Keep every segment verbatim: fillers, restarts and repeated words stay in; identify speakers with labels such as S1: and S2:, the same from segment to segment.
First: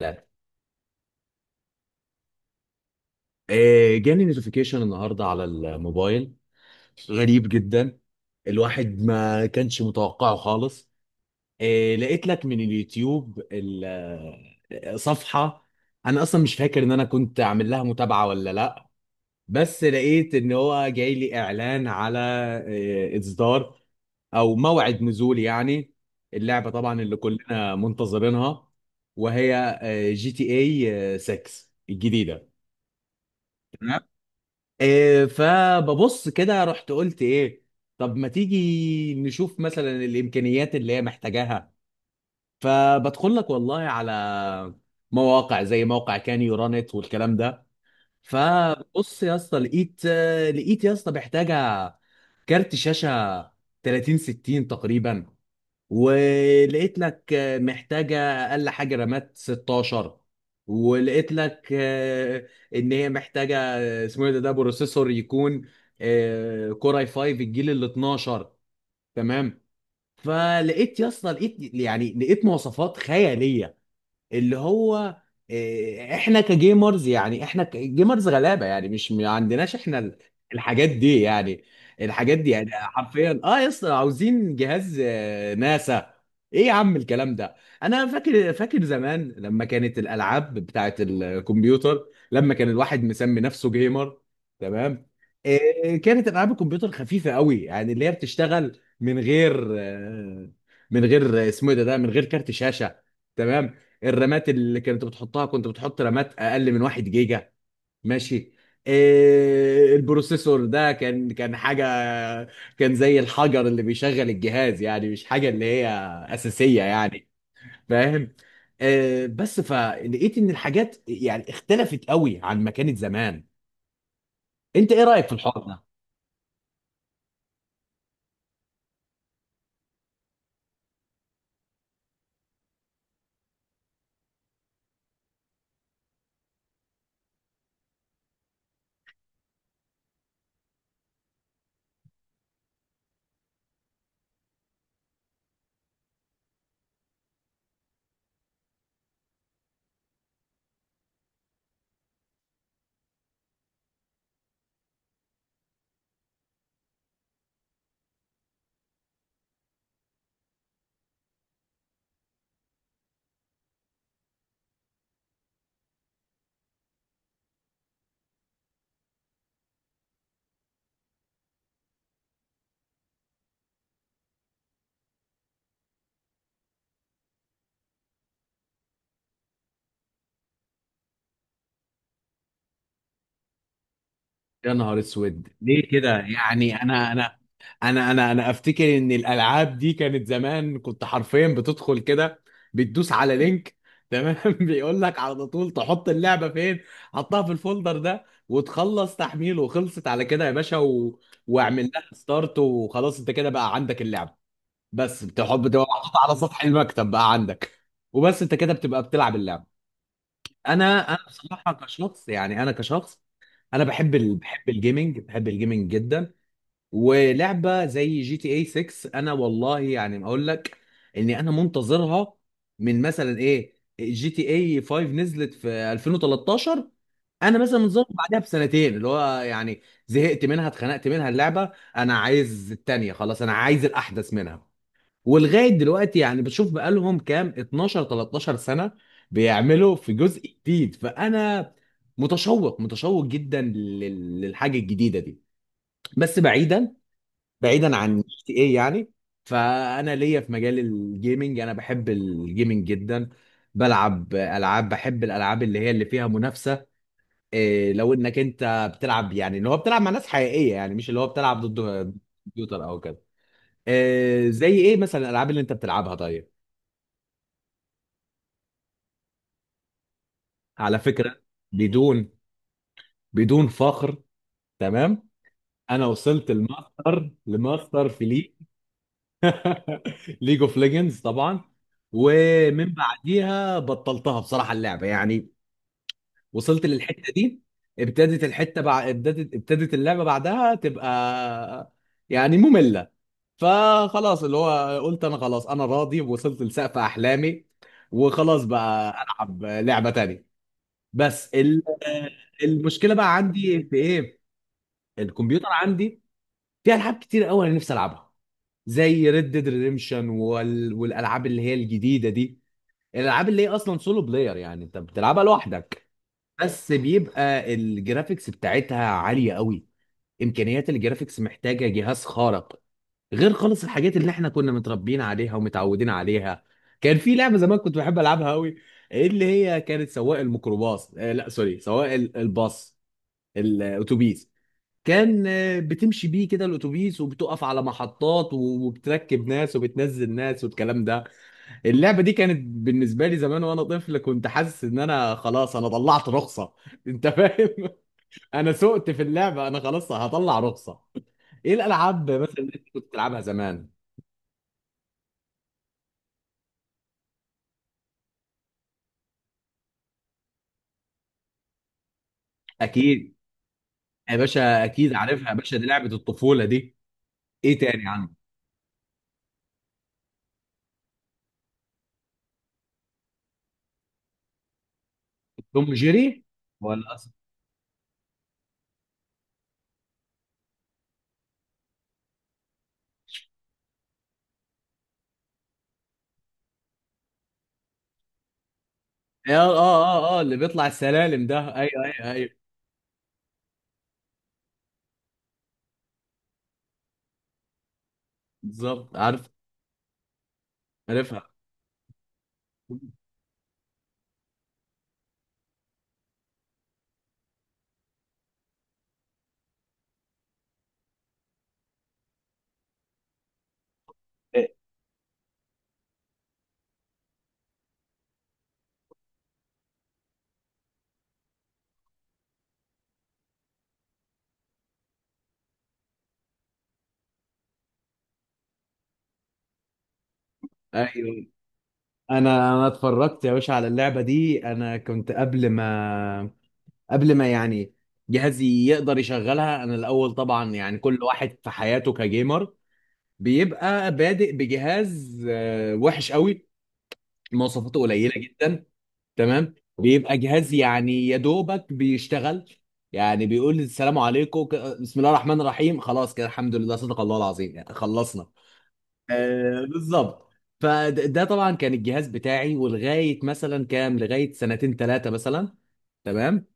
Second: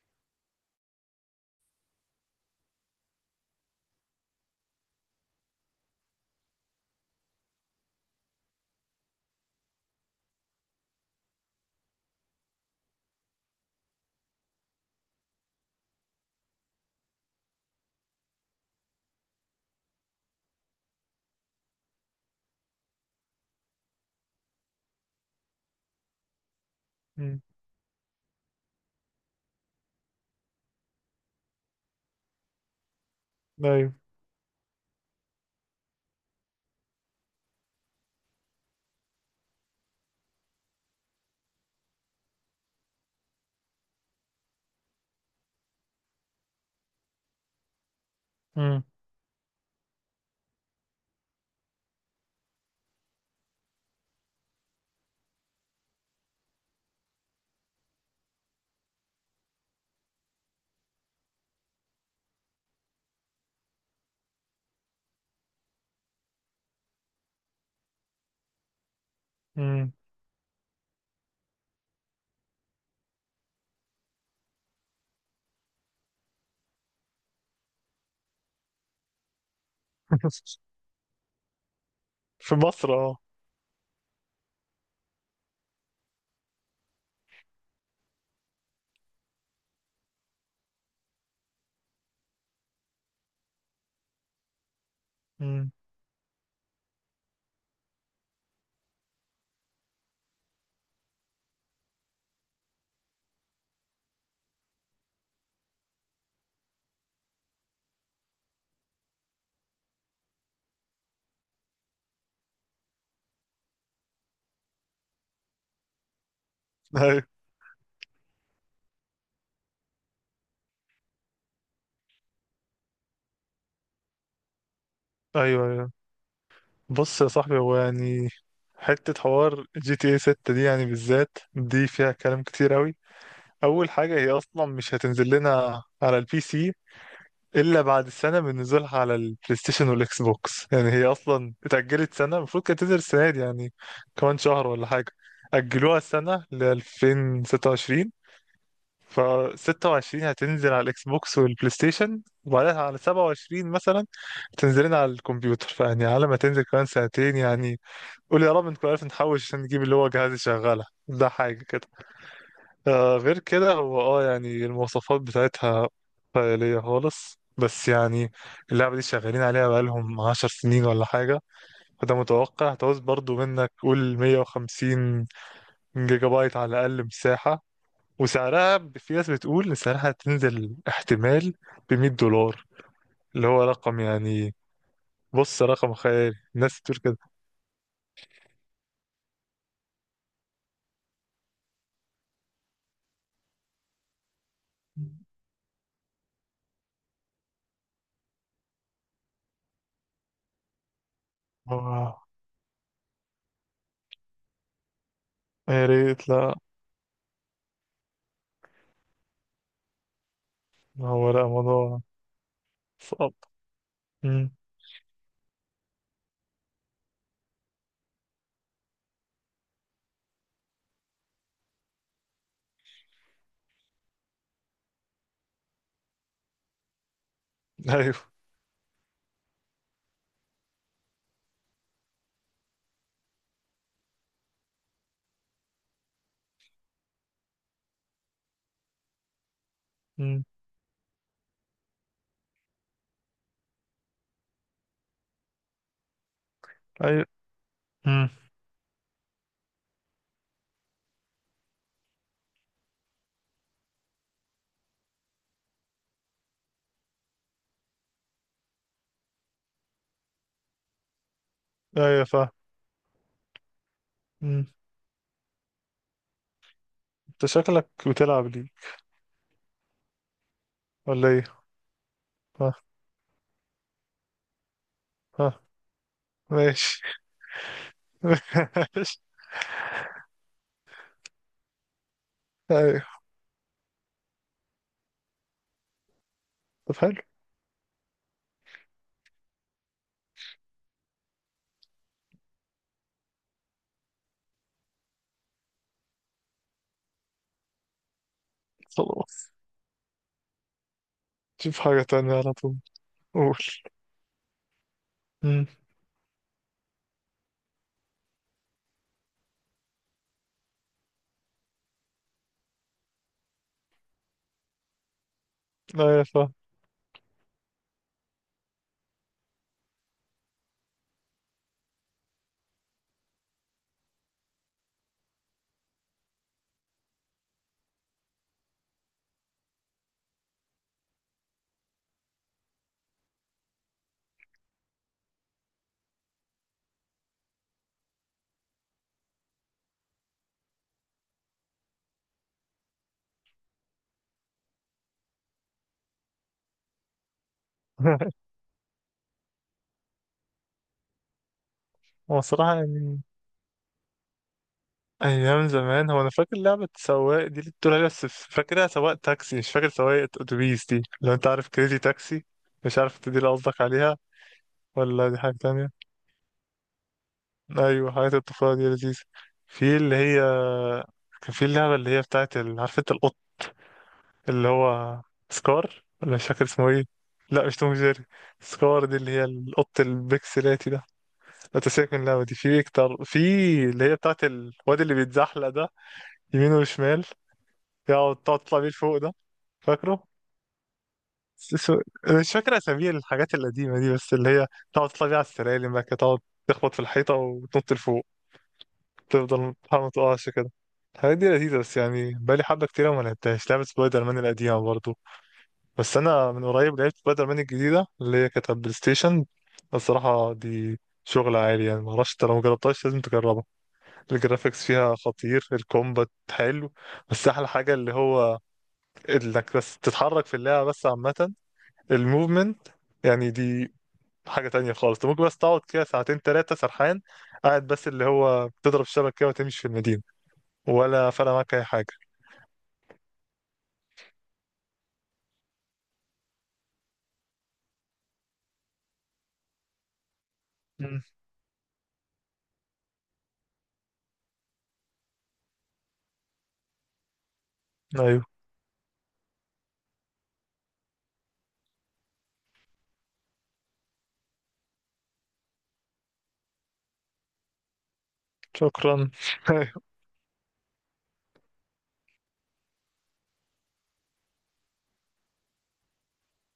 S1: لا. آه، جاني نوتيفيكيشن النهارده على الموبايل. غريب جدا. الواحد ما كانش متوقعه خالص. آه، لقيت لك من اليوتيوب ال- آه، صفحة. انا اصلا مش فاكر ان انا كنت عامل لها متابعة ولا لا. بس لقيت ان هو جاي لي اعلان على آه، اصدار او موعد نزول يعني. اللعبة طبعا اللي
S2: مم.
S1: كلنا منتظرينها، وهي آه، جي تي اي ستة الجديدة.
S2: ايوه.
S1: إيه، فببص كده رحت قلت ايه؟ طب ما تيجي نشوف مثلا الامكانيات اللي هي محتاجاها. فبدخل لك والله على مواقع زي موقع كان يورانت والكلام ده.
S2: مم.
S1: فبص يا اسطى، لقيت لقيت يا اسطى محتاجه كارت شاشه تلاتين ستين تقريبا. ولقيت لك آه، محتاجة أقل حاجة رامات ستاشر. ولقيت لك آه، إن هي محتاجة آه، اسمه إيه ده ده بروسيسور يكون آه، كور اي فايف الجيل ال اتناشر. تمام.
S2: مم.
S1: فلقيت يا اسطى، لقيت يعني لقيت مواصفات خيالية اللي هو آه، احنا كجيمرز، يعني احنا كجيمرز غلابه، يعني مش ما عندناش احنا ال- الحاجات دي يعني. الحاجات دي
S2: في
S1: يعني
S2: مصر اه.
S1: حرفيا اه يا اسطى عاوزين جهاز آه، ناسا. ايه يا عم الكلام ده؟ انا فاكر فاكر زمان لما كانت الالعاب بتاعت الكمبيوتر، لما كان الواحد مسمي نفسه جيمر. تمام.
S2: مم.
S1: آه، كانت العاب الكمبيوتر خفيفه قوي، يعني اللي هي بتشتغل من غير آه، من غير اسمه إيه ده ده من غير كارت شاشه. تمام. الرامات اللي كانت بتحطها، كنت بتحط رامات اقل من واحد جيجا. ماشي. إيه البروسيسور ده كان كان حاجه، كان زي الحجر اللي بيشغل الجهاز، يعني مش حاجه اللي هي اساسيه
S2: ايوه
S1: يعني. فاهم. إيه بس فلقيت ان الحاجات يعني اختلفت قوي عن ما كانت زمان. انت ايه رايك في الحوار
S2: ايوه
S1: ده؟
S2: ايوه. بص يا صاحبي، هو يعني حتة حوار جي تي اي ستة دي يعني بالذات دي فيها كلام كتير أوي. أول حاجة، هي أصلا مش هتنزل لنا على البي سي إلا بعد سنة من نزولها على البلاي ستيشن والإكس بوكس، يعني هي أصلا اتأجلت سنة، المفروض كانت تنزل السنة دي يعني كمان شهر ولا حاجة. أجلوها سنة ل ألفين وستة وعشرين، ف ستة وعشرين هتنزل على الاكس بوكس والبلاي ستيشن، وبعدها على سبعة وعشرين مثلا تنزلين على الكمبيوتر، فيعني على ما تنزل كمان سنتين يعني. قول يا رب نكون عارف نحوش عشان نجيب اللي هو جهاز يشغلها، ده حاجة كده. آه غير كده، هو اه يعني المواصفات بتاعتها خيالية خالص، بس يعني اللعبة دي شغالين عليها بقالهم عشر سنين ولا حاجة، فده متوقع. هتعوز برضو منك قول مية وخمسين جيجا بايت على الأقل مساحة. وسعرها ب- في ناس بتقول ان سعرها هتنزل احتمال ب مية دولار، اللي هو رقم يعني.
S1: يا نهار اسود،
S2: بص،
S1: ليه
S2: رقم
S1: كده؟
S2: خيالي، الناس
S1: يعني
S2: بتقول
S1: انا
S2: كده.
S1: انا انا انا انا افتكر ان الالعاب دي كانت زمان، كنت حرفيا بتدخل كده، بتدوس على لينك. تمام. بيقول لك على طول تحط اللعبه فين، حطها في الفولدر ده وتخلص تحميل، وخلصت على كده يا باشا و... واعمل لها
S2: آه،
S1: ستارت وخلاص، انت كده بقى عندك اللعبه، بس بتحب تبقى
S2: يا
S1: محطوطة
S2: ريت
S1: على
S2: لا.
S1: سطح المكتب بقى عندك. وبس انت كده بتبقى بتلعب اللعبه. انا انا
S2: هو لا،
S1: بصراحه
S2: موضوع
S1: كشخص، يعني انا كشخص،
S2: صعب.
S1: انا بحب ال...
S2: مم.
S1: بحب الجيمنج، بحب الجيمنج جدا. ولعبه زي جي تي اي ستة، انا والله يعني ما اقول لك اني انا منتظرها من مثلا ايه، جي تي اي خمسة نزلت في ألفين وثلاثة عشر. انا مثلا منتظرها
S2: ايوه.
S1: بعدها بسنتين، اللي هو يعني زهقت منها، اتخنقت منها اللعبه، انا عايز التانيه، خلاص انا عايز الاحدث منها. ولغايه دلوقتي يعني بشوف بقالهم كام، اتناشر تلتاشر سنه بيعملوا في جزء
S2: مم.
S1: جديد. فانا متشوق، متشوق جدا لل- للحاجه الجديده دي. بس بعيدا،
S2: ايوه.
S1: بعيدا عن
S2: مم.
S1: جي ايه يعني. فانا ليا في مجال الجيمنج، انا بحب الجيمنج جدا. بلعب العاب، بحب الالعاب اللي هي اللي فيها منافسه. إيه لو انك انت بتلعب، يعني اللي هو بتلعب مع ناس حقيقيه، يعني مش اللي هو بتلعب ضد
S2: ايوه فاهم.
S1: كمبيوتر او كده. إيه
S2: مم.
S1: زي ايه مثلا الالعاب اللي انت بتلعبها؟ طيب،
S2: انت شكلك بتلعب ليه
S1: على
S2: ولا
S1: فكره،
S2: ايه؟
S1: بدون
S2: ها.
S1: بدون فخر، تمام،
S2: ها.
S1: انا وصلت
S2: ماشي.
S1: الماستر لماستر في ليج
S2: ماشي.
S1: ليج اوف ليجندز طبعا. ومن
S2: ايوه.
S1: بعديها بطلتها بصراحه اللعبه يعني، وصلت
S2: طب حلو.
S1: للحته دي. ابتدت الحته بع... ابتدت ابتدت اللعبه بعدها تبقى يعني ممله. فخلاص اللي هو قلت انا خلاص انا راضي، وصلت لسقف احلامي، وخلاص بقى
S2: خلاص،
S1: العب لعبه تانية. بس
S2: شوف
S1: ال...
S2: حاجة تانية على طول.
S1: المشكله بقى
S2: قول.
S1: عندي في ايه؟ الكمبيوتر
S2: مم.
S1: عندي فيه العاب كتير قوي انا نفسي العبها، زي ريد ديد ريديمشن والالعاب اللي هي الجديده دي. الالعاب اللي هي اصلا سولو بلاير، يعني انت بتلعبها لوحدك.
S2: ايوه فاهم.
S1: بس بيبقى الجرافيكس بتاعتها عاليه قوي. امكانيات الجرافيكس محتاجه جهاز خارق، غير خالص الحاجات اللي احنا كنا متربيين عليها ومتعودين عليها. كان في لعبه زمان كنت بحب العبها قوي، اللي هي كانت سواق الميكروباص، آه لا سوري، سواق ال- الباص، الاتوبيس. كان آه، بتمشي بيه كده الاتوبيس، وبتقف على محطات و- وبتركب ناس وبتنزل ناس والكلام ده. اللعبه دي كانت بالنسبه لي زمان وانا طفل، كنت حاسس ان انا خلاص انا طلعت رخصه. انت فاهم؟ انا سقت في اللعبه، انا خلاص هطلع رخصه. ايه الالعاب
S2: هو
S1: مثلا اللي
S2: صراحة
S1: انت كنت
S2: يعني
S1: بتلعبها زمان؟
S2: ايام زمان، هو انا فاكر لعبه سواق دي اللي بتقول عليها، بس فاكرها سواق تاكسي، مش فاكر سواق اتوبيس دي. لو انت عارف كريزي تاكسي، مش عارف انت
S1: اكيد
S2: دي اللي قصدك عليها
S1: يا باشا، اكيد
S2: ولا دي
S1: عارفها يا
S2: حاجه
S1: باشا، دي
S2: تانية؟
S1: لعبه الطفوله دي. ايه تاني
S2: ايوه، حاجات
S1: عنه؟
S2: الطفوله دي لذيذه. في اللي هي كان في اللعبه اللي هي بتاعت ال... عارف انت القط اللي هو
S1: توم
S2: سكار، ولا
S1: جيري
S2: مش فاكر اسمه ايه.
S1: ولا اصلا؟
S2: لا مش توم جيري، سكار دي اللي هي القط البكسلاتي ده. لا تسيبك من اللعبه دي، في اكتر، في اللي هي بتاعت الواد اللي بيتزحلق ده يمين وشمال، تقعد تقعد تطلع بيه لفوق ده.
S1: اه، اه،
S2: فاكره؟
S1: اه، اه اللي بيطلع السلالم ده،
S2: س- س-
S1: ايوه ايوه
S2: أنا
S1: ايوه،
S2: مش فاكر أسامي الحاجات القديمة دي، بس اللي هي تقعد تطلع بيه على السلالم بقى كده، تقعد تخبط في الحيطة وتنط لفوق،
S1: بالظبط، عارف،
S2: تفضل تحاول ما تقعش كده. الحاجات دي
S1: عارفها.
S2: لذيذة، بس يعني بقالي حبة كتيرة وما لعبتهاش. لعبة سبايدر مان القديمة برضه، بس أنا من قريب لعبت سبايدر مان الجديدة اللي هي كانت على البلاي ستيشن. الصراحة دي شغل عالي يعني، معرفش انت لو مجربتهاش لازم تجربها. الجرافيكس فيها خطير، الكومبات حلو، بس أحلى حاجة اللي هو انك بس تتحرك في اللعبة بس. عامة الموفمنت يعني دي حاجة تانية خالص، انت ممكن بس تقعد كده ساعتين تلاتة سرحان، قاعد بس اللي هو بتضرب الشبكة كده وتمشي في المدينة، ولا
S1: ايوه.
S2: فرق معاك أي حاجة.
S1: انا انا اتفرجت يا باشا على اللعبه دي، انا كنت قبل ما قبل ما يعني جهازي يقدر يشغلها. انا الاول طبعا يعني كل
S2: مم.
S1: واحد في حياته كجيمر بيبقى بادئ بجهاز آه، وحش قوي، مواصفاته قليله
S2: أيوه.
S1: جدا. تمام. بيبقى جهاز يعني يا دوبك بيشتغل، يعني بيقول السلام عليكم، ك- بسم الله الرحمن الرحيم، خلاص كده الحمد لله صدق الله العظيم يعني خلصنا.
S2: شكرا.
S1: آه،
S2: أيوه.
S1: بالظبط. فده طبعا كان الجهاز بتاعي، ولغايه مثلا كام، لغايه سنتين ثلاثه مثلا. تمام.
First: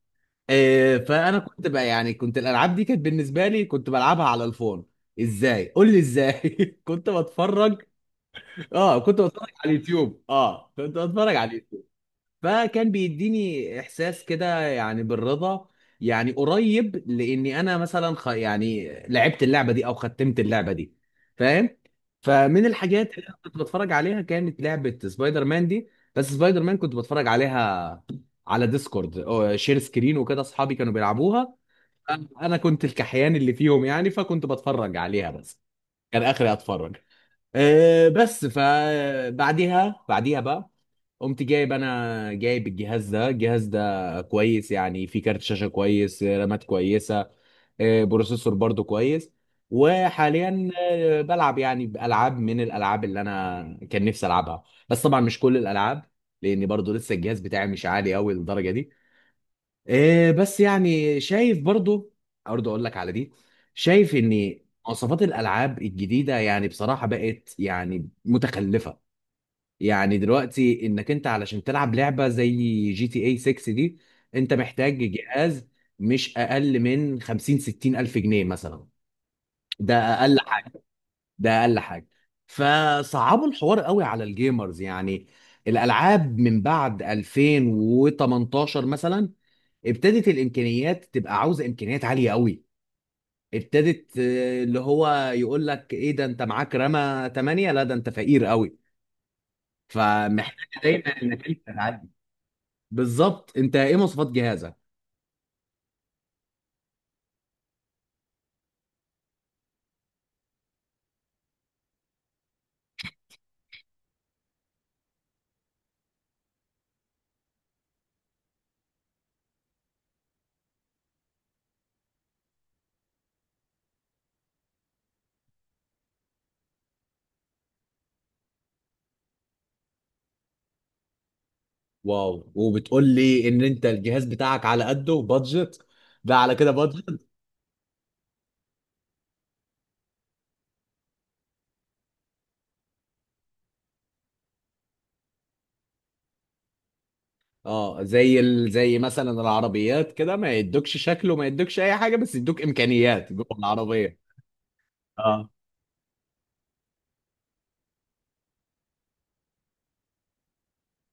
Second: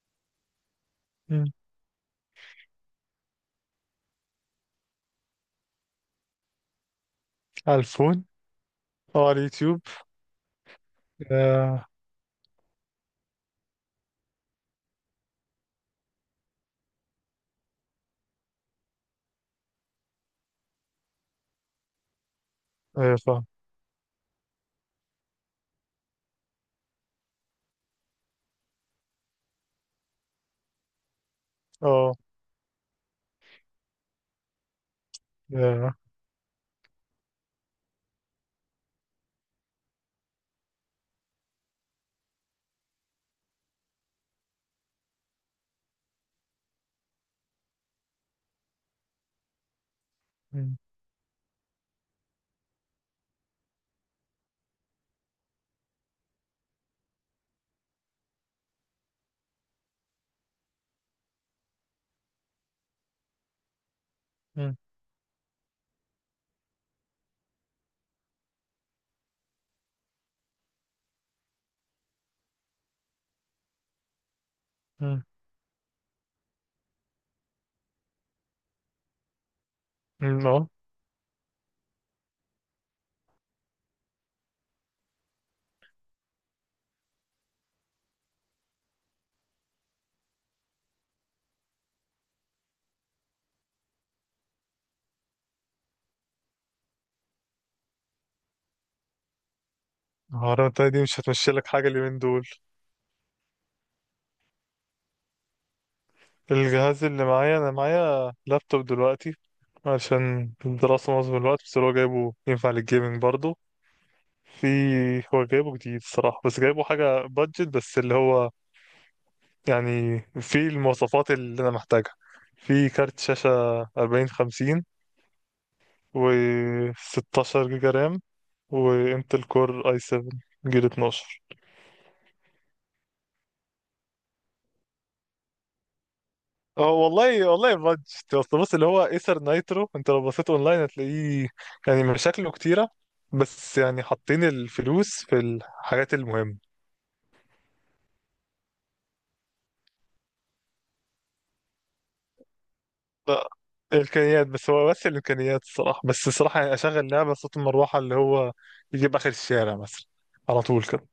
S1: آه، فانا
S2: مم.
S1: كنت بقى يعني كنت الالعاب دي كانت بالنسبه لي كنت بلعبها على الفون. ازاي؟ قول لي ازاي. كنت
S2: على
S1: بتفرج.
S2: الفون
S1: اه كنت
S2: أو على
S1: بتفرج على
S2: اليوتيوب.
S1: اليوتيوب، اه كنت بتفرج على.
S2: آه،
S1: فكان بيديني احساس كده يعني بالرضا، يعني قريب لاني انا مثلا خ... يعني لعبت اللعبه دي او ختمت اللعبه دي. فاهم؟ فمن
S2: أيوه
S1: الحاجات اللي أنا
S2: فاهم.
S1: كنت بتفرج عليها كانت لعبه سبايدر مان دي. بس سبايدر مان كنت بتفرج عليها على ديسكورد أو شير سكرين وكده، اصحابي كانوا بيلعبوها،
S2: أه.
S1: انا كنت الكحيان اللي فيهم يعني، فكنت بتفرج عليها بس.
S2: ياه.
S1: كان اخري اتفرج. أه بس فبعديها بعديها بعديها بقى قمت جايب، انا جايب الجهاز ده، الجهاز ده كويس يعني، فيه كارت شاشة كويس، رامات كويسة، آه، بروسيسور برضو كويس. وحاليا
S2: مم.
S1: آه، بلعب يعني بألعاب من الألعاب اللي انا كان نفسي ألعبها، بس طبعا مش كل الألعاب، لأن برضو لسه الجهاز بتاعي مش عالي قوي للدرجة دي. آه، بس يعني شايف برضو، برضو اقول لك على دي، شايف ان
S2: مم.
S1: مواصفات الألعاب الجديدة يعني بصراحة بقت يعني متخلفة. يعني دلوقتي انك انت علشان تلعب لعبه زي جي تي اي ستة دي، انت محتاج
S2: مم.
S1: جهاز مش اقل من خمسين ستين الف جنيه مثلا، ده اقل
S2: مم. أه.
S1: حاجه، ده اقل حاجه. فصعبوا الحوار قوي على الجيمرز يعني. الالعاب من بعد ألفين وتمنتاشر مثلا ابتدت الامكانيات تبقى عاوزه امكانيات عاليه قوي. ابتدت آه، اللي هو يقول لك ايه ده، انت معاك رامة تمانية، لا ده انت فقير قوي،
S2: العربية
S1: فمحتاج
S2: التانية دي مش
S1: دايما انك
S2: هتمشي لك حاجة
S1: انت.
S2: اليومين دول.
S1: بالظبط. انت ايه مواصفات جهازك؟
S2: الجهاز اللي معايا، انا معايا لابتوب دلوقتي عشان الدراسة معظم الوقت، بس هو جايبه ينفع للجيمنج برضه. في، هو جايبه جديد الصراحة، بس جايبه حاجة بادجت، بس اللي هو يعني في المواصفات اللي أنا محتاجها. في كارت شاشة أربعين خمسين، و ستة عشر جيجا رام، وانتل كور اي سبعة جيل اتناشر.
S1: واو، وبتقول لي ان انت الجهاز بتاعك على قده بادجت؟ ده على كده
S2: هو
S1: بادجت.
S2: والله والله بادجت، اصل بص اللي هو ايسر نايترو، انت لو بصيت اونلاين هتلاقيه يعني مشاكله كتيره، بس يعني حاطين الفلوس في الحاجات المهمه.
S1: اه، زي ال... زي مثلا العربيات كده، ما يدوكش شكله، ما يدوكش اي حاجه بس يدوك امكانيات جوه
S2: لا،
S1: العربيه.
S2: الامكانيات بس، هو بس
S1: اه
S2: الامكانيات الصراحه، بس الصراحه يعني اشغل لعبه صوت المروحه اللي هو يجيب اخر الشارع مثلا، على طول كده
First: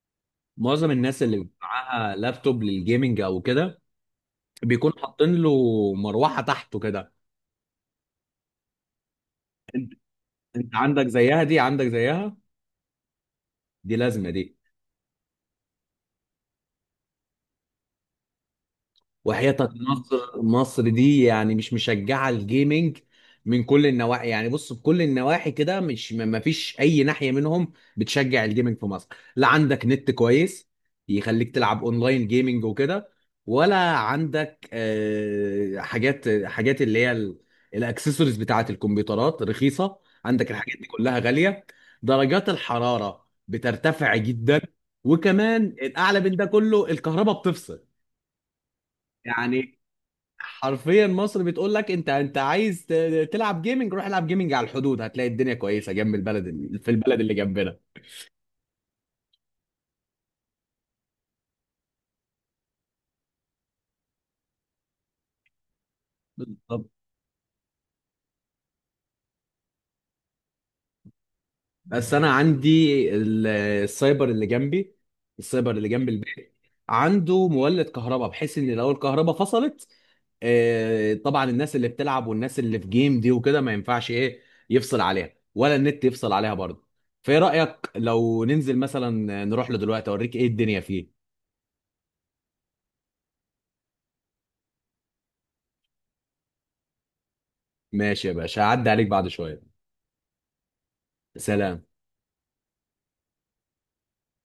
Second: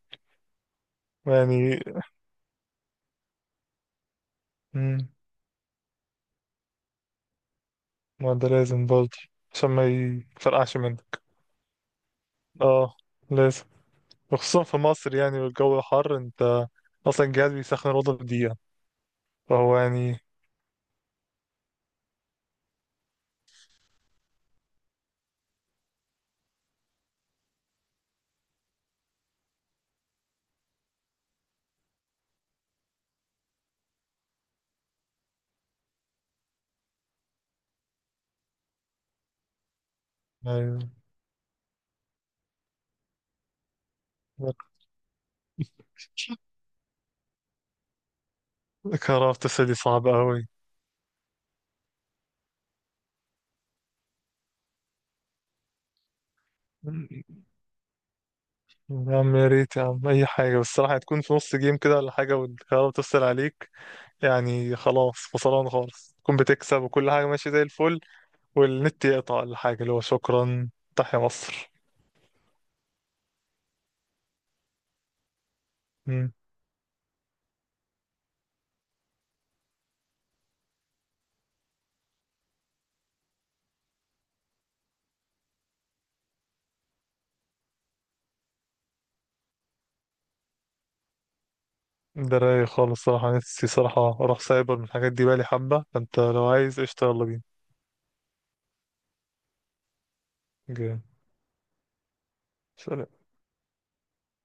S1: معظم الناس اللي بيبقى
S2: يعني.
S1: معاها لابتوب للجيمنج او كده بيكون
S2: مم،
S1: حاطين له مروحه تحته كده.
S2: ما ده لازم برضه عشان ما
S1: انت
S2: يفرقعش
S1: عندك
S2: منك.
S1: زيها دي، عندك زيها،
S2: اه لازم.
S1: دي لازمه دي.
S2: وخصوصا في مصر يعني والجو حر، انت اصلا الجهاز بيسخن الاوضه في دقيقه.
S1: وحياتك
S2: فهو يعني
S1: مصر، مصر دي يعني مش مشجعه الجيمنج من كل النواحي، يعني بص بكل النواحي كده مش ما ما فيش اي ناحيه منهم بتشجع الجيمنج في مصر. لا عندك نت كويس يخليك تلعب اونلاين جيمنج وكده، ولا عندك آه، حاجات حاجات اللي هي ال- الاكسسوارز بتاعه الكمبيوترات رخيصه. عندك الحاجات دي
S2: يعني
S1: كلها غاليه. درجات الحراره بترتفع جدا. وكمان الاعلى من ده كله الكهرباء بتفصل.
S2: كرافت، بس دي
S1: يعني
S2: صعبة أوي.
S1: حرفيا مصر بتقول لك انت انت عايز ت- تلعب جيمنج، روح العب جيمنج على الحدود، هتلاقي الدنيا كويسه جنب البلد، ال- في البلد اللي جنبنا.
S2: يا عم، يا ريت يا عم أي حاجة، بس الصراحة هتكون في نص جيم كده ولا حاجة والكهرباء بتفصل عليك يعني خلاص خسران خالص. تكون بتكسب
S1: بالظبط.
S2: وكل حاجة ماشية زي الفل، والنت يقطع ولا حاجة، اللي هو شكرا، تحيا مصر.
S1: بس انا عندي، ال- السايبر اللي جنبي، السايبر اللي جنب
S2: مم.
S1: البيت عنده مولد كهرباء، بحيث ان لو الكهرباء فصلت آه، طبعا الناس اللي بتلعب والناس اللي في جيم دي وكده ما ينفعش ايه، يفصل عليها، ولا النت يفصل عليها برضه. فايه رايك لو ننزل مثلا نروح له دلوقتي اوريك ايه الدنيا فيه؟
S2: ده رايق خالص صراحة، نفسي صراحة أروح سايبر، من الحاجات دي بالي حبة، فأنت لو عايز قشطة يلا بينا.
S1: ماشي يا باشا، هعدي عليك بعد شويه.
S2: جامد.
S1: سلام.
S2: سلام.